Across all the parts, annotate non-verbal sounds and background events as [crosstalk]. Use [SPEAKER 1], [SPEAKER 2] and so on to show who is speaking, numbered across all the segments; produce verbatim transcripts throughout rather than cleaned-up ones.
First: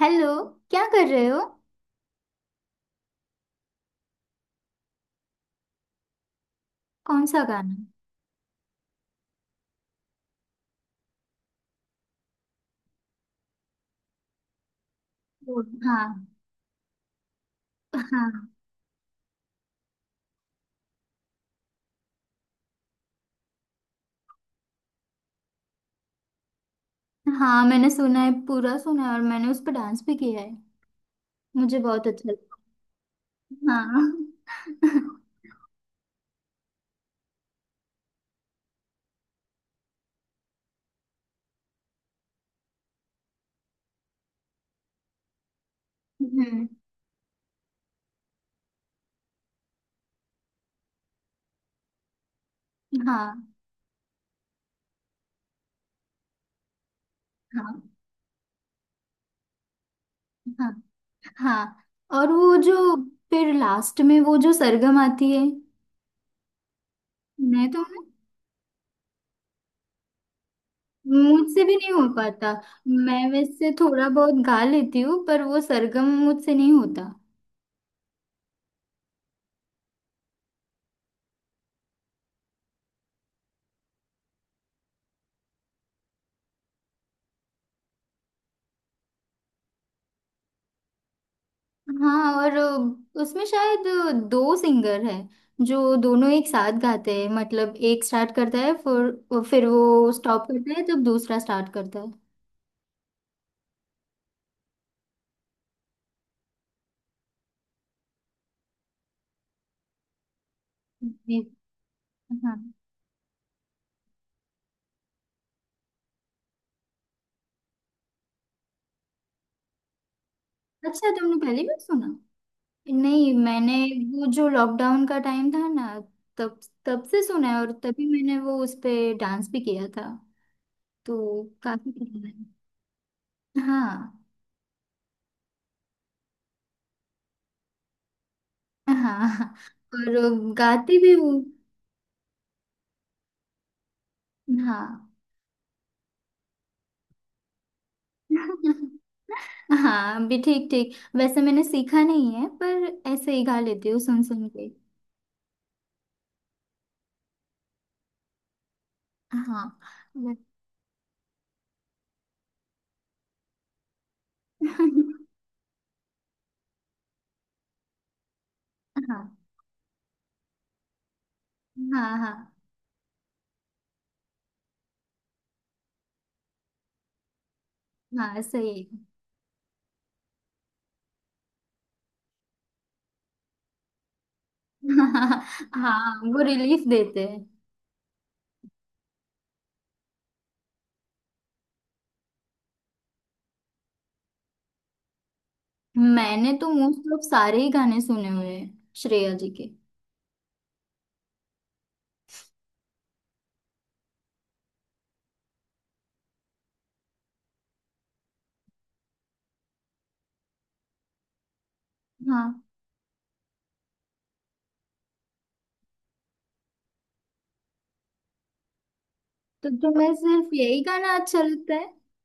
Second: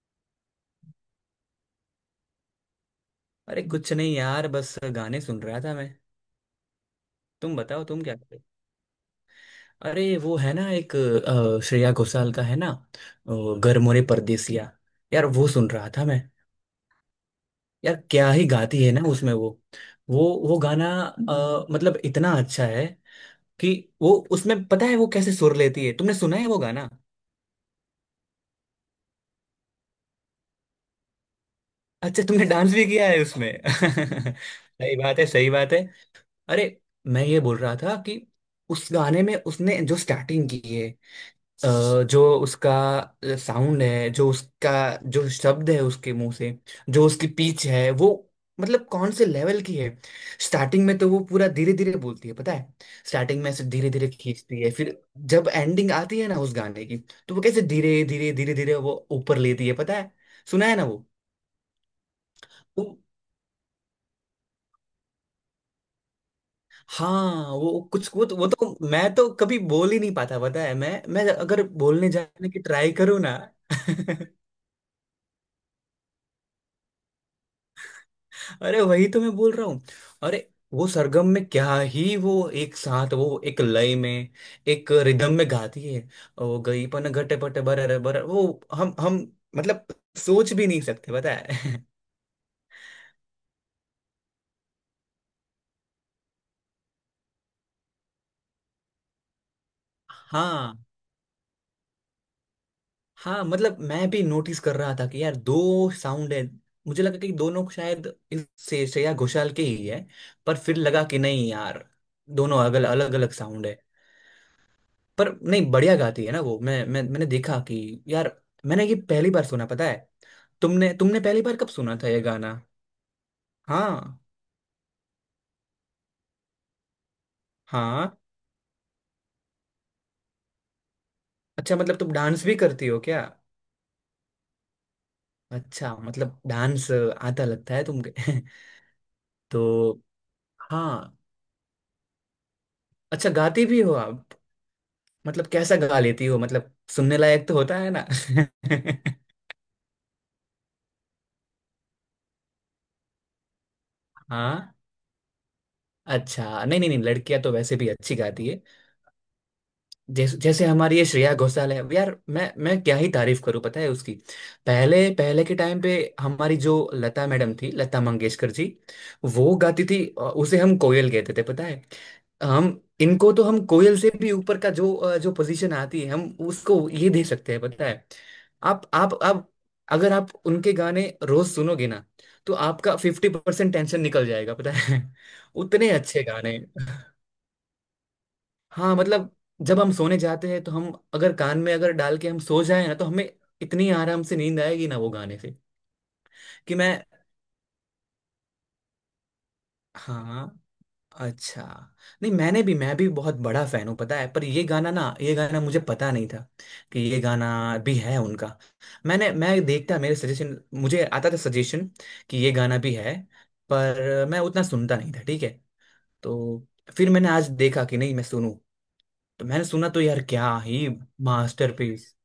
[SPEAKER 1] Hello. क्या कर रहे हो?
[SPEAKER 2] अरे कुछ नहीं यार, बस गाने सुन रहा था मैं।
[SPEAKER 1] कौन सा
[SPEAKER 2] तुम
[SPEAKER 1] गाना?
[SPEAKER 2] बताओ, तुम क्या कर रहे हो? अरे, वो है ना एक अ, श्रेया घोषाल का है ना। अ, घर मोरे परदेसिया यार, वो
[SPEAKER 1] वो-
[SPEAKER 2] सुन रहा था मैं।
[SPEAKER 1] हाँ
[SPEAKER 2] यार क्या ही
[SPEAKER 1] हाँ।
[SPEAKER 2] गाती है ना उसमें वो। वो वो गाना, अ, मतलब इतना अच्छा है कि वो उसमें, पता है, वो कैसे सुर लेती है। तुमने सुना है वो गाना?
[SPEAKER 1] हाँ, मैंने सुना है, पूरा सुना है, और मैंने उस पर डांस भी किया है। मुझे बहुत
[SPEAKER 2] अच्छा,
[SPEAKER 1] अच्छा
[SPEAKER 2] तुमने
[SPEAKER 1] लगा।
[SPEAKER 2] डांस भी किया है उसमें।
[SPEAKER 1] हाँ।
[SPEAKER 2] [laughs] सही बात है, सही बात है। अरे, मैं ये बोल रहा था कि उस गाने में उसने जो स्टार्टिंग की है, अ, जो उसका साउंड है, जो उसका जो शब्द है उसके मुंह से,
[SPEAKER 1] हम्म।
[SPEAKER 2] जो उसकी पीच है वो, मतलब कौन से लेवल की है। स्टार्टिंग में तो वो पूरा धीरे धीरे बोलती है, पता है। स्टार्टिंग
[SPEAKER 1] हाँ।
[SPEAKER 2] में ऐसे धीरे धीरे खींचती है। फिर जब एंडिंग आती है ना उस गाने की, तो वो कैसे
[SPEAKER 1] हाँ।
[SPEAKER 2] धीरे धीरे धीरे धीरे वो ऊपर लेती है, पता है। सुना
[SPEAKER 1] हाँ।
[SPEAKER 2] है ना वो।
[SPEAKER 1] हाँ, और वो जो
[SPEAKER 2] वो-
[SPEAKER 1] फिर लास्ट में वो जो सरगम आती है।
[SPEAKER 2] हाँ
[SPEAKER 1] मैं
[SPEAKER 2] वो
[SPEAKER 1] तो
[SPEAKER 2] कुछ, वो तो, वो तो मैं तो कभी बोल ही नहीं पाता, पता है। मैं मैं
[SPEAKER 1] मुझसे
[SPEAKER 2] अगर
[SPEAKER 1] भी नहीं हो
[SPEAKER 2] बोलने जाने
[SPEAKER 1] पाता।
[SPEAKER 2] की ट्राई करूँ
[SPEAKER 1] मैं
[SPEAKER 2] ना।
[SPEAKER 1] वैसे थोड़ा बहुत
[SPEAKER 2] [laughs]
[SPEAKER 1] गा लेती हूँ, पर वो सरगम मुझसे नहीं होता।
[SPEAKER 2] अरे वही तो मैं बोल रहा हूँ। अरे वो सरगम में क्या ही वो, एक साथ वो एक लय में, एक रिदम में गाती है। वो गई पन घटे पटे बर, अरे बर वो, हम हम मतलब सोच भी नहीं सकते, पता है। [laughs]
[SPEAKER 1] हाँ, और अ, उसमें शायद अ, दो सिंगर हैं, जो दोनों एक साथ गाते हैं। मतलब एक स्टार्ट करता है, फिर फिर वो स्टॉप
[SPEAKER 2] हाँ,
[SPEAKER 1] करता है, तब दूसरा स्टार्ट करता है।
[SPEAKER 2] हाँ मतलब मैं भी नोटिस कर रहा था कि यार दो साउंड है। मुझे लगा कि दोनों शायद इस से श्रेया घोषाल के ही है, पर फिर लगा कि
[SPEAKER 1] जी।
[SPEAKER 2] नहीं यार,
[SPEAKER 1] हाँ,
[SPEAKER 2] दोनों अलग अलग अलग साउंड है। पर नहीं, बढ़िया गाती है ना वो। मैं मैं मैंने देखा कि यार, मैंने ये पहली बार सुना, पता है। तुमने
[SPEAKER 1] अच्छा
[SPEAKER 2] तुमने
[SPEAKER 1] तुमने
[SPEAKER 2] पहली बार
[SPEAKER 1] पहले
[SPEAKER 2] कब
[SPEAKER 1] भी
[SPEAKER 2] सुना
[SPEAKER 1] सुना?
[SPEAKER 2] था ये गाना?
[SPEAKER 1] नहीं, मैंने
[SPEAKER 2] हाँ,
[SPEAKER 1] वो जो लॉकडाउन का टाइम था ना, तब तब से सुना है, और तभी
[SPEAKER 2] हाँ।
[SPEAKER 1] मैंने वो उस पे डांस भी किया था। तो
[SPEAKER 2] अच्छा
[SPEAKER 1] काफी
[SPEAKER 2] मतलब तुम
[SPEAKER 1] पसंद है।
[SPEAKER 2] डांस भी करती हो क्या?
[SPEAKER 1] हाँ।
[SPEAKER 2] अच्छा मतलब डांस आता लगता है तुमके। [laughs]
[SPEAKER 1] हाँ,
[SPEAKER 2] तो
[SPEAKER 1] और गाती भी
[SPEAKER 2] हाँ,
[SPEAKER 1] हूँ।
[SPEAKER 2] अच्छा गाती भी हो आप।
[SPEAKER 1] हाँ।
[SPEAKER 2] मतलब कैसा गा लेती हो? मतलब सुनने लायक तो होता है ना?
[SPEAKER 1] [laughs] हाँ भी, ठीक ठीक, वैसे मैंने सीखा नहीं है, पर ऐसे ही गा लेती हूँ, सुन
[SPEAKER 2] [laughs]
[SPEAKER 1] सुन के।
[SPEAKER 2] हाँ, अच्छा। नहीं नहीं नहीं, लड़कियां तो वैसे भी अच्छी गाती है।
[SPEAKER 1] हाँ। [laughs] वे-
[SPEAKER 2] जैसे जैसे हमारी ये श्रेया घोषाल है यार, मैं मैं क्या ही तारीफ करूं, पता है उसकी। पहले पहले के टाइम पे हमारी जो लता मैडम थी, लता मंगेशकर जी,
[SPEAKER 1] हाँ।
[SPEAKER 2] वो गाती थी। अ, उसे हम कोयल कहते थे, पता है।
[SPEAKER 1] हाँ। हाँ।
[SPEAKER 2] हम इनको तो हम कोयल से भी ऊपर का जो, अ, जो पोजीशन आती है, हम उसको ये दे सकते हैं, पता है।
[SPEAKER 1] हाँ, सही।
[SPEAKER 2] आप आप आप अगर आप उनके गाने रोज सुनोगे ना, तो आपका फिफ्टी परसेंट टेंशन निकल जाएगा, पता
[SPEAKER 1] [laughs]
[SPEAKER 2] है।
[SPEAKER 1] हाँ।
[SPEAKER 2] [laughs] उतने
[SPEAKER 1] हाँ,
[SPEAKER 2] अच्छे
[SPEAKER 1] वो
[SPEAKER 2] गाने।
[SPEAKER 1] रिलीफ देते हैं।
[SPEAKER 2] हाँ मतलब जब हम सोने जाते हैं, तो हम अगर कान में, अगर डाल के हम सो जाए ना, तो हमें इतनी आराम से नींद आएगी ना वो गाने से
[SPEAKER 1] मैंने तो
[SPEAKER 2] कि मैं।
[SPEAKER 1] मोस्ट ऑफ सारे ही गाने सुने हुए हैं श्रेया जी के।
[SPEAKER 2] हाँ, अच्छा। नहीं, मैंने भी मैं भी बहुत बड़ा फैन हूँ, पता है। पर ये गाना ना, ये गाना मुझे पता नहीं था कि ये गाना भी है उनका। मैंने मैं देखता, मेरे सजेशन मुझे आता था, सजेशन कि
[SPEAKER 1] हाँ।
[SPEAKER 2] ये गाना भी है, पर मैं उतना सुनता नहीं था। ठीक है तो फिर मैंने आज देखा कि नहीं, मैं सुनूं। तो मैंने
[SPEAKER 1] तो
[SPEAKER 2] सुना तो
[SPEAKER 1] तुम्हें
[SPEAKER 2] यार
[SPEAKER 1] सिर्फ
[SPEAKER 2] क्या
[SPEAKER 1] यही
[SPEAKER 2] ही
[SPEAKER 1] गाना अच्छा लगता है?
[SPEAKER 2] मास्टरपीस।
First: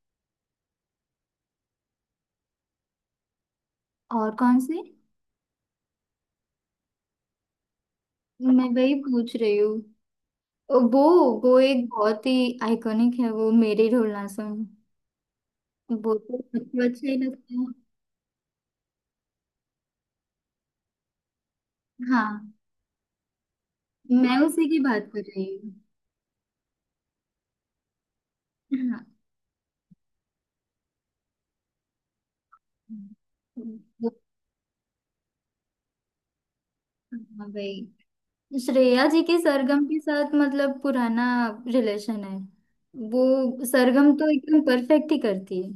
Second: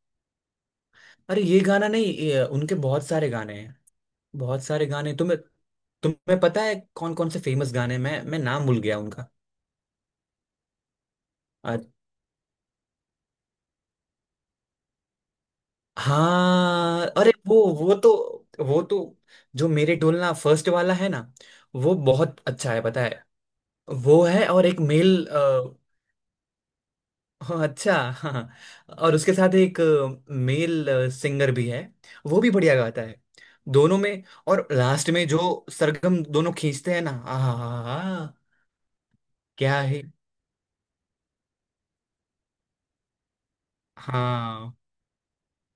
[SPEAKER 2] अरे ये गाना नहीं, ये, उनके बहुत सारे गाने हैं।
[SPEAKER 1] और कौन
[SPEAKER 2] बहुत
[SPEAKER 1] से?
[SPEAKER 2] सारे गाने तुम्हें तुम्हें पता है कौन कौन से फेमस गाने हैं? मैं मैं नाम
[SPEAKER 1] मैं
[SPEAKER 2] भूल
[SPEAKER 1] वही
[SPEAKER 2] गया उनका।
[SPEAKER 1] पूछ रही हूँ। वो वो
[SPEAKER 2] अ-
[SPEAKER 1] एक बहुत ही आइकॉनिक है, वो मेरे ढोलना सुन, वो तो सबको
[SPEAKER 2] हाँ।
[SPEAKER 1] अच्छा ही
[SPEAKER 2] अरे
[SPEAKER 1] लगता
[SPEAKER 2] वो
[SPEAKER 1] है।
[SPEAKER 2] वो तो वो तो जो मेरे डोलना फर्स्ट वाला है ना, वो बहुत
[SPEAKER 1] हाँ,
[SPEAKER 2] अच्छा है, पता है। वो
[SPEAKER 1] मैं
[SPEAKER 2] है और
[SPEAKER 1] उसी
[SPEAKER 2] एक
[SPEAKER 1] की बात
[SPEAKER 2] मेल।
[SPEAKER 1] कर रही हूँ।
[SPEAKER 2] हाँ, [laughs] अच्छा, हाँ।
[SPEAKER 1] हाँ।
[SPEAKER 2] और उसके साथ एक मेल सिंगर भी है, वो भी बढ़िया गाता है दोनों में। और लास्ट में जो सरगम दोनों खींचते हैं ना,
[SPEAKER 1] हाँ भाई,
[SPEAKER 2] आहा
[SPEAKER 1] श्रेया जी के
[SPEAKER 2] क्या
[SPEAKER 1] सरगम के
[SPEAKER 2] है।
[SPEAKER 1] साथ मतलब पुराना रिलेशन है। वो सरगम तो एकदम
[SPEAKER 2] हाँ,
[SPEAKER 1] परफेक्ट ही करती है।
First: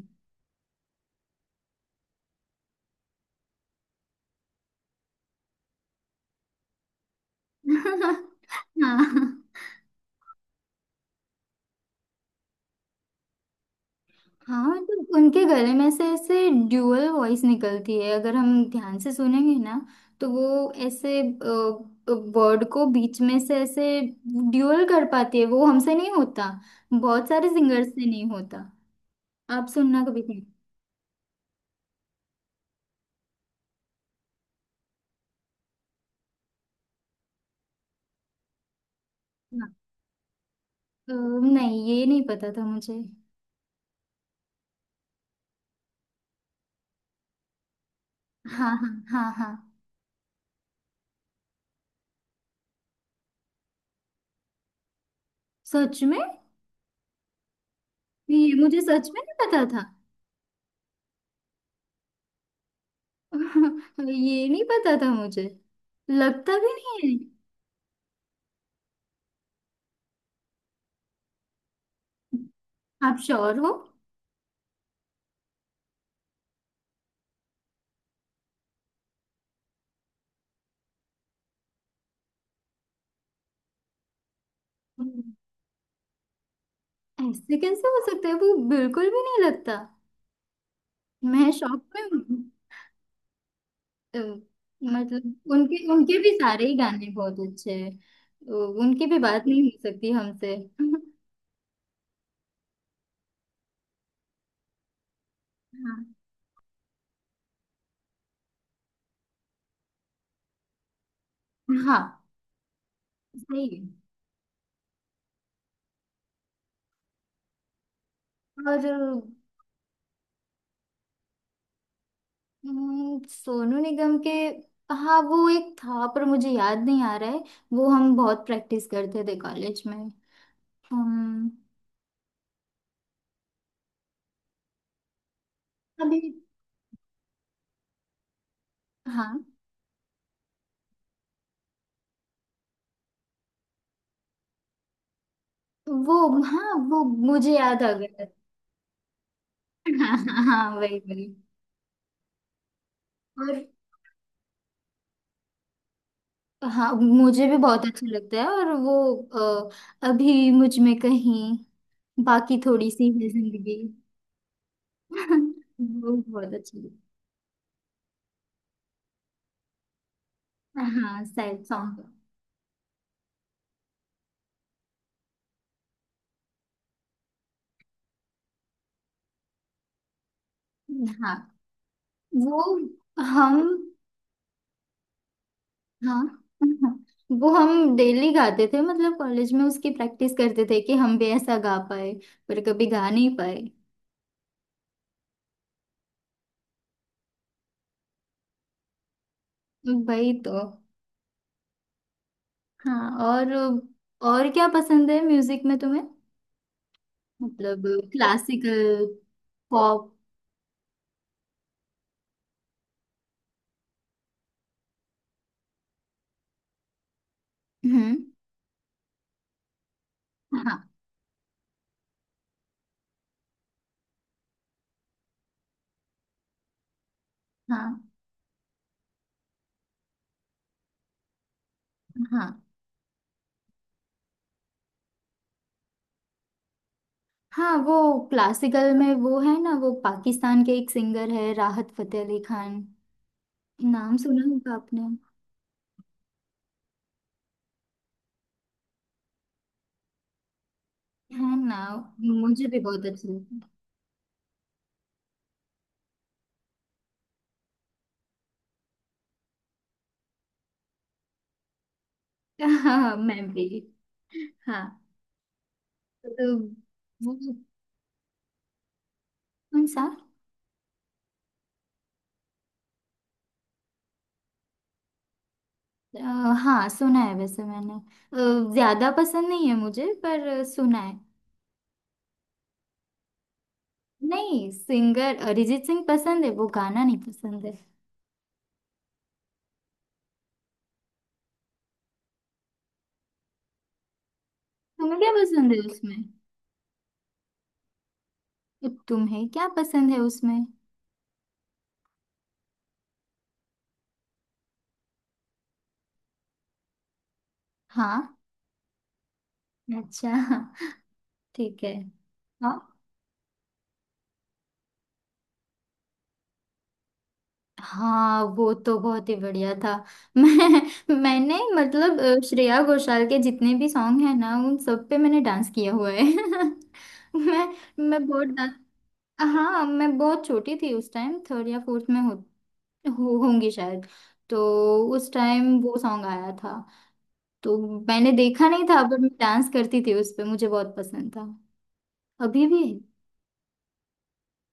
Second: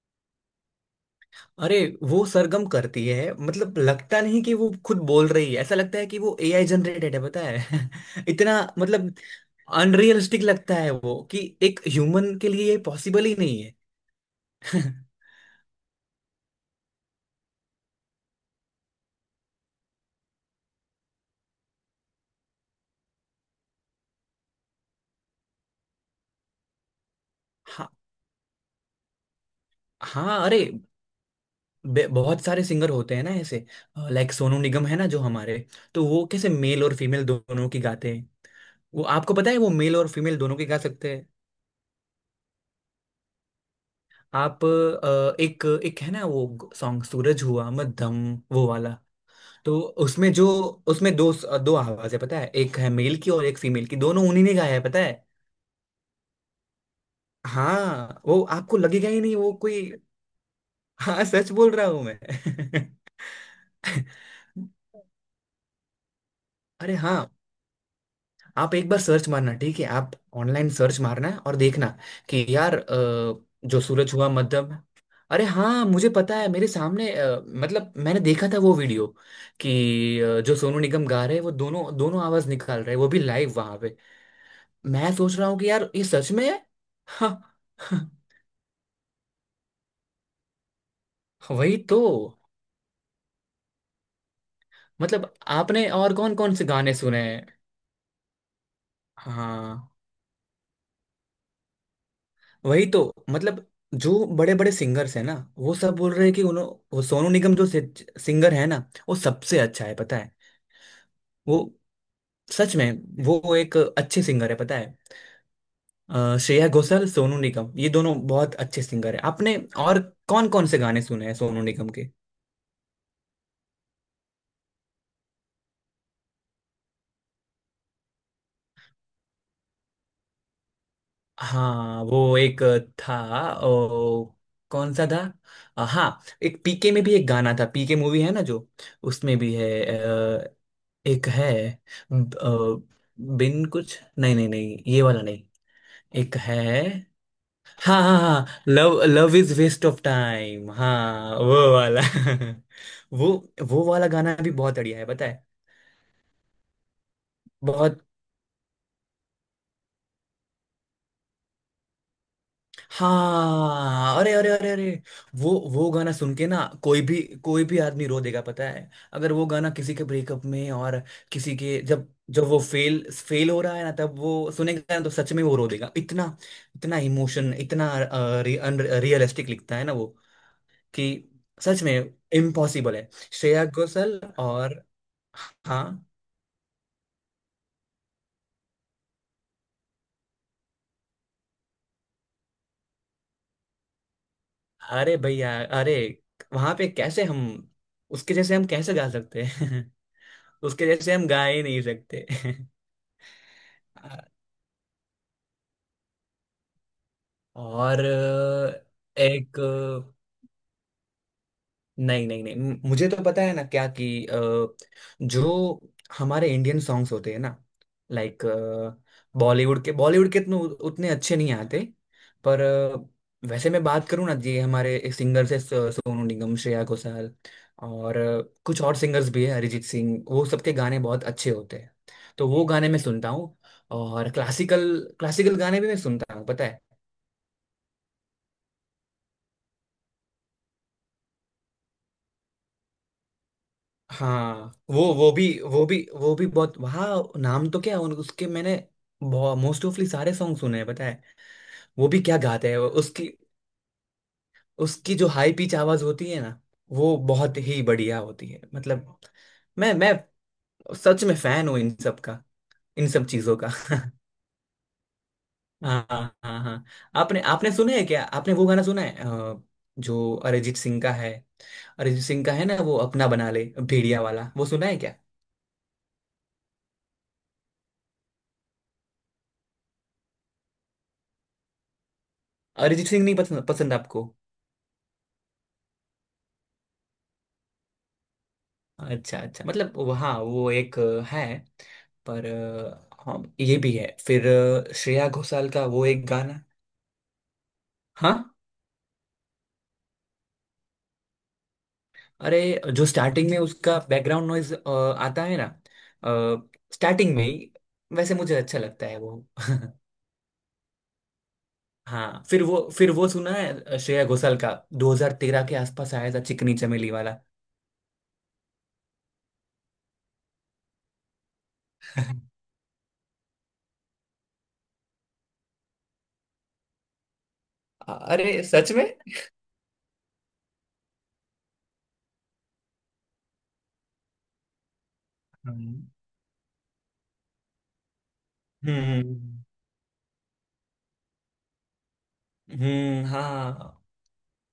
[SPEAKER 2] अरे वो सरगम करती है मतलब लगता नहीं कि वो खुद बोल रही है, ऐसा लगता है कि वो ए आई जनरेटेड है, पता है। [laughs]
[SPEAKER 1] [laughs]
[SPEAKER 2] इतना मतलब,
[SPEAKER 1] हाँ।
[SPEAKER 2] अनरियलिस्टिक लगता है वो कि एक ह्यूमन के लिए ये पॉसिबल ही नहीं है।
[SPEAKER 1] हाँ, मतलब
[SPEAKER 2] [laughs]
[SPEAKER 1] उनके गले में से ऐसे ड्यूअल वॉइस निकलती है, अगर हम ध्यान से सुनेंगे ना, तो वो ऐसे वर्ड को बीच में से ऐसे ड्यूअल कर पाती है। वो हमसे नहीं होता, बहुत सारे सिंगर्स
[SPEAKER 2] हाँ,
[SPEAKER 1] से नहीं होता। आप सुनना कभी।
[SPEAKER 2] हाँ अरे, बे- बहुत सारे सिंगर होते हैं ना ऐसे, लाइक सोनू निगम है ना जो हमारे। तो वो कैसे मेल और फीमेल दोनों की गाते हैं। वो आपको पता है, वो
[SPEAKER 1] हाँ,
[SPEAKER 2] मेल और फीमेल दोनों की गा
[SPEAKER 1] अ,
[SPEAKER 2] सकते हैं।
[SPEAKER 1] नहीं ये नहीं पता था मुझे।
[SPEAKER 2] आप, अ, एक एक है ना वो सॉन्ग, सूरज हुआ मध्यम, वो
[SPEAKER 1] हाँ।
[SPEAKER 2] वाला।
[SPEAKER 1] हाँ। हाँ। हाँ,
[SPEAKER 2] तो उसमें जो, उसमें दो दो आवाज है, पता है। एक है मेल की और एक फीमेल की, दोनों उन्हीं ने गाया है, पता है।
[SPEAKER 1] सच में,
[SPEAKER 2] हाँ वो
[SPEAKER 1] ये
[SPEAKER 2] आपको
[SPEAKER 1] मुझे सच
[SPEAKER 2] लगेगा
[SPEAKER 1] में
[SPEAKER 2] ही
[SPEAKER 1] नहीं
[SPEAKER 2] नहीं वो
[SPEAKER 1] पता
[SPEAKER 2] कोई।
[SPEAKER 1] था।
[SPEAKER 2] हाँ, सच बोल रहा हूँ मैं। [laughs]
[SPEAKER 1] [laughs] ये नहीं पता था मुझे, लगता भी
[SPEAKER 2] अरे
[SPEAKER 1] नहीं
[SPEAKER 2] हाँ, आप एक बार सर्च मारना, ठीक है आप। ऑनलाइन सर्च मारना और देखना कि यार,
[SPEAKER 1] है। आप
[SPEAKER 2] अ,
[SPEAKER 1] श्योर हो?
[SPEAKER 2] जो सूरज हुआ मध्यम। अरे हाँ, मुझे पता है। मेरे सामने, अ, मतलब मैंने देखा था वो वीडियो कि अ, जो सोनू निगम गा रहे हैं, वो दोनों दोनों आवाज निकाल रहे हैं, वो भी लाइव वहां पे। मैं
[SPEAKER 1] हम्म।
[SPEAKER 2] सोच रहा हूँ कि यार ये सच में है। हाँ,
[SPEAKER 1] ऐसे कैसे हो
[SPEAKER 2] हाँ,
[SPEAKER 1] सकता है, वो बिल्कुल भी नहीं लगता। मैं
[SPEAKER 2] वही
[SPEAKER 1] शॉक
[SPEAKER 2] तो।
[SPEAKER 1] में हूँ। अ,
[SPEAKER 2] मतलब
[SPEAKER 1] मतलब उनके
[SPEAKER 2] आपने और
[SPEAKER 1] उनके भी
[SPEAKER 2] कौन कौन
[SPEAKER 1] सारे
[SPEAKER 2] से
[SPEAKER 1] ही
[SPEAKER 2] गाने
[SPEAKER 1] गाने
[SPEAKER 2] सुने
[SPEAKER 1] बहुत
[SPEAKER 2] हैं?
[SPEAKER 1] अच्छे हैं। अ, उनकी भी बात नहीं हो
[SPEAKER 2] हाँ
[SPEAKER 1] सकती हमसे। [laughs]
[SPEAKER 2] वही तो मतलब, जो बड़े बड़े सिंगर्स हैं ना, वो सब
[SPEAKER 1] हाँ।
[SPEAKER 2] बोल रहे हैं कि उन्हों। वो सोनू निगम जो सिंगर है ना, वो सबसे अच्छा है, पता है। वो,
[SPEAKER 1] हाँ,
[SPEAKER 2] सच में, वो
[SPEAKER 1] सही
[SPEAKER 2] एक
[SPEAKER 1] है।
[SPEAKER 2] अच्छे सिंगर है, पता है। अ, श्रेया घोषाल, सोनू निगम, ये दोनों बहुत अच्छे
[SPEAKER 1] और
[SPEAKER 2] सिंगर है। आपने और कौन कौन से गाने सुने हैं सोनू निगम के?
[SPEAKER 1] हम्म, सोनू निगम के। हाँ, वो एक था पर मुझे याद नहीं आ रहा है। वो हम बहुत प्रैक्टिस करते थे कॉलेज में। हम।
[SPEAKER 2] हाँ वो एक था। ओ, कौन सा था? अ,
[SPEAKER 1] अभी।
[SPEAKER 2] हाँ, एक पी के में भी एक गाना था, पी के मूवी है ना जो, उसमें
[SPEAKER 1] हाँ।
[SPEAKER 2] भी है। एक है। ब- अ, बिन कुछ, नहीं नहीं नहीं, ये वाला नहीं।
[SPEAKER 1] वो।
[SPEAKER 2] एक है।
[SPEAKER 1] हाँ, वो मुझे याद आ
[SPEAKER 2] हाँ हाँ
[SPEAKER 1] गया।
[SPEAKER 2] हाँ, love love is waste
[SPEAKER 1] [laughs]
[SPEAKER 2] of
[SPEAKER 1] हाँ, हाँ,
[SPEAKER 2] टाइम,
[SPEAKER 1] हाँ, वही वही।
[SPEAKER 2] हाँ वो वाला। [laughs] वो
[SPEAKER 1] और
[SPEAKER 2] वो वाला गाना भी बहुत बढ़िया है, पता है।
[SPEAKER 1] हाँ, मुझे भी बहुत
[SPEAKER 2] बहुत।
[SPEAKER 1] अच्छा लगता है। और वो अ, अभी मुझ में कहीं, बाकी थोड़ी सी है जिंदगी।
[SPEAKER 2] हाँ, अरे अरे अरे अरे, वो
[SPEAKER 1] [laughs]
[SPEAKER 2] वो गाना
[SPEAKER 1] वो
[SPEAKER 2] सुन के
[SPEAKER 1] बहुत
[SPEAKER 2] ना,
[SPEAKER 1] अच्छी।
[SPEAKER 2] कोई भी, कोई भी आदमी रो देगा, पता है। अगर वो गाना किसी के ब्रेकअप में, और
[SPEAKER 1] हाँ,
[SPEAKER 2] किसी
[SPEAKER 1] सैड
[SPEAKER 2] के
[SPEAKER 1] सॉन्ग।
[SPEAKER 2] जब, जब वो फेल फेल हो रहा है ना, तब वो सुनेगा ना तो सच में वो रो देगा। इतना, इतना इमोशन, इतना रियलिस्टिक लिखता है ना वो कि,
[SPEAKER 1] हाँ,
[SPEAKER 2] सच में
[SPEAKER 1] वो
[SPEAKER 2] इम्पॉसिबल है
[SPEAKER 1] हम,
[SPEAKER 2] श्रेया घोषाल। और। हाँ,
[SPEAKER 1] हाँ। [laughs] वो हम डेली गाते थे, मतलब कॉलेज में उसकी प्रैक्टिस करते थे कि हम भी ऐसा गा पाए, पर कभी गा नहीं पाए।
[SPEAKER 2] अरे भैया। अरे वहां पे कैसे हम, उसके जैसे हम कैसे गा सकते हैं?
[SPEAKER 1] वही तो।
[SPEAKER 2] उसके जैसे हम गा ही नहीं सकते।
[SPEAKER 1] हाँ, और
[SPEAKER 2] [laughs]
[SPEAKER 1] और क्या पसंद है म्यूजिक में तुम्हें? मतलब
[SPEAKER 2] और
[SPEAKER 1] क्लासिकल,
[SPEAKER 2] अ, एक।
[SPEAKER 1] पॉप?
[SPEAKER 2] नहीं नहीं नहीं, म- मुझे तो पता है ना क्या कि अ, जो हमारे इंडियन सॉन्ग्स होते हैं ना,
[SPEAKER 1] हम्म।
[SPEAKER 2] लाइक बॉलीवुड के, बॉलीवुड के इतने
[SPEAKER 1] हाँ।
[SPEAKER 2] उतने अच्छे नहीं आते। पर अ, वैसे मैं बात करूँ ना जी, हमारे सिंगर्स है सोनू निगम, श्रेया घोषाल
[SPEAKER 1] हाँ।
[SPEAKER 2] और अ, कुछ और सिंगर्स भी है, अरिजीत सिंह, वो सबके गाने बहुत अच्छे होते हैं।
[SPEAKER 1] हाँ।
[SPEAKER 2] तो वो गाने मैं सुनता हूँ। और क्लासिकल, क्लासिकल गाने भी मैं सुनता हूँ, पता है।
[SPEAKER 1] हाँ, वो क्लासिकल में वो है ना, वो पाकिस्तान के एक सिंगर है, राहत फतेह अली खान, नाम सुना
[SPEAKER 2] हाँ,
[SPEAKER 1] होगा आपने।
[SPEAKER 2] वो वो भी वो भी वो भी बहुत वहाँ, नाम तो क्या, उन उसके मैंने मोस्ट ऑफली सारे सॉन्ग सुने हैं, पता है।
[SPEAKER 1] है ना,
[SPEAKER 2] वो भी क्या
[SPEAKER 1] मुझे
[SPEAKER 2] गाते हैं,
[SPEAKER 1] भी
[SPEAKER 2] वो
[SPEAKER 1] बहुत
[SPEAKER 2] उसकी,
[SPEAKER 1] अच्छा लगता है।
[SPEAKER 2] उसकी जो हाई पिच आवाज होती है ना, वो बहुत ही बढ़िया होती है। मतलब मैं मैं सच में फैन हूँ इन सब का, इन
[SPEAKER 1] हाँ,
[SPEAKER 2] सब
[SPEAKER 1] मैं
[SPEAKER 2] चीजों का।
[SPEAKER 1] भी।
[SPEAKER 2] [laughs]
[SPEAKER 1] हाँ।
[SPEAKER 2] हाँ
[SPEAKER 1] तो
[SPEAKER 2] हाँ हाँ,
[SPEAKER 1] वो
[SPEAKER 2] आपने आपने सुना है क्या, आपने वो गाना सुना है अ,
[SPEAKER 1] कौन सा?
[SPEAKER 2] जो अरिजीत सिंह का है, अरिजीत सिंह का है ना, वो अपना बना ले भेड़िया वाला, वो सुना है क्या?
[SPEAKER 1] अ, हाँ, सुना है वैसे मैंने। अ, ज्यादा पसंद नहीं है मुझे, पर अ, सुना है।
[SPEAKER 2] अरिजीत सिंह नहीं पसंद? पसंद आपको?
[SPEAKER 1] नहीं, सिंगर अरिजीत सिंह पसंद है, वो गाना नहीं पसंद है।
[SPEAKER 2] अच्छा, अच्छा, मतलब वो- हाँ, वो एक अ, है। पर अ, हाँ ये भी है। फिर अ,
[SPEAKER 1] तुम्हें
[SPEAKER 2] श्रेया
[SPEAKER 1] क्या
[SPEAKER 2] घोषाल
[SPEAKER 1] पसंद है
[SPEAKER 2] का वो
[SPEAKER 1] उसमें?
[SPEAKER 2] एक गाना। हाँ,
[SPEAKER 1] तुम्हें क्या पसंद है उसमें?
[SPEAKER 2] अरे जो स्टार्टिंग में उसका बैकग्राउंड नॉइज आता है ना, स्टार्टिंग में ही
[SPEAKER 1] हाँ।
[SPEAKER 2] वैसे मुझे अच्छा लगता है वो। [laughs]
[SPEAKER 1] अच्छा। ठीक है।
[SPEAKER 2] हाँ, फिर
[SPEAKER 1] हाँ।
[SPEAKER 2] वो फिर वो सुना है श्रेया घोषाल का, दो हज़ार तेरह के आसपास आया था, चिकनी चमेली वाला।
[SPEAKER 1] हाँ, वो तो बहुत ही बढ़िया था। [laughs] मैं मैंने मतलब अ,
[SPEAKER 2] [laughs]
[SPEAKER 1] श्रेया घोषाल के जितने भी सॉन्ग हैं ना, उन सब पे मैंने डांस किया हुआ है। [laughs] मैं मैं बहुत
[SPEAKER 2] अरे
[SPEAKER 1] डांस।
[SPEAKER 2] सच में।
[SPEAKER 1] हाँ, मैं बहुत छोटी थी उस टाइम, थर्ड या फोर्थ में हो, हो होंगी शायद। तो उस टाइम वो
[SPEAKER 2] हम्म,
[SPEAKER 1] सॉन्ग आया था। तो मैंने देखा नहीं था, पर मैं
[SPEAKER 2] हम्म,
[SPEAKER 1] डांस करती थी उस पे, मुझे बहुत पसंद था। अभी भी।
[SPEAKER 2] हम्म, हाँ।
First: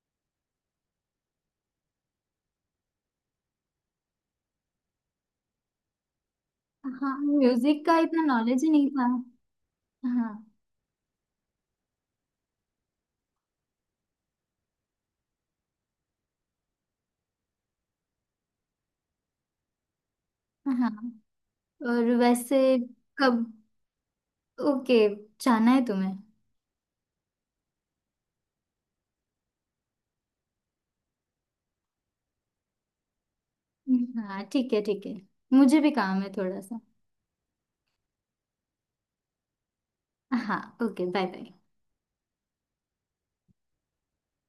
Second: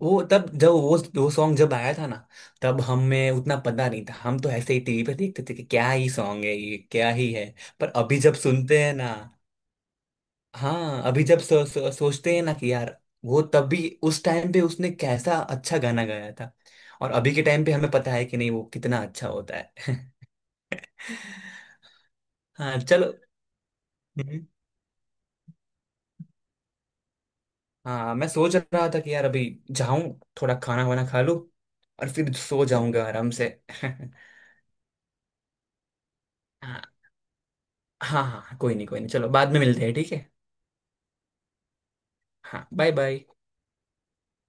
[SPEAKER 2] वो, तब जब वो वो सॉन्ग जब आया था ना, तब हमें उतना पता नहीं था। हम तो ऐसे ही टीवी पे देखते थे कि क्या ही सॉन्ग है ये,
[SPEAKER 1] हाँ।
[SPEAKER 2] क्या ही है।
[SPEAKER 1] म्यूजिक
[SPEAKER 2] पर
[SPEAKER 1] का
[SPEAKER 2] अभी
[SPEAKER 1] इतना
[SPEAKER 2] जब
[SPEAKER 1] नॉलेज ही
[SPEAKER 2] सुनते
[SPEAKER 1] नहीं
[SPEAKER 2] हैं ना।
[SPEAKER 1] था। हाँ।
[SPEAKER 2] हाँ, अभी जब सो, सो, सोचते हैं ना कि यार, वो तभी उस टाइम पे उसने कैसा अच्छा गाना गाया था। और अभी के टाइम पे हमें पता है कि नहीं, वो कितना अच्छा होता है।
[SPEAKER 1] हाँ, और
[SPEAKER 2] [laughs]
[SPEAKER 1] वैसे
[SPEAKER 2] हाँ, चलो।
[SPEAKER 1] कब?
[SPEAKER 2] हम्म,
[SPEAKER 1] ओके। जाना है तुम्हें?
[SPEAKER 2] हाँ मैं सोच रहा था कि यार अभी जाऊं, थोड़ा खाना वाना खा लूं, और फिर सो जाऊंगा आराम से। [laughs]
[SPEAKER 1] हाँ, ठीक है, ठीक है। मुझे भी काम है थोड़ा सा।
[SPEAKER 2] हाँ हाँ हाँ हाँ, कोई नहीं, कोई नहीं, चलो बाद में मिलते हैं, ठीक है।
[SPEAKER 1] हाँ, ओके। Bye bye.
[SPEAKER 2] हाँ, बाय बाय।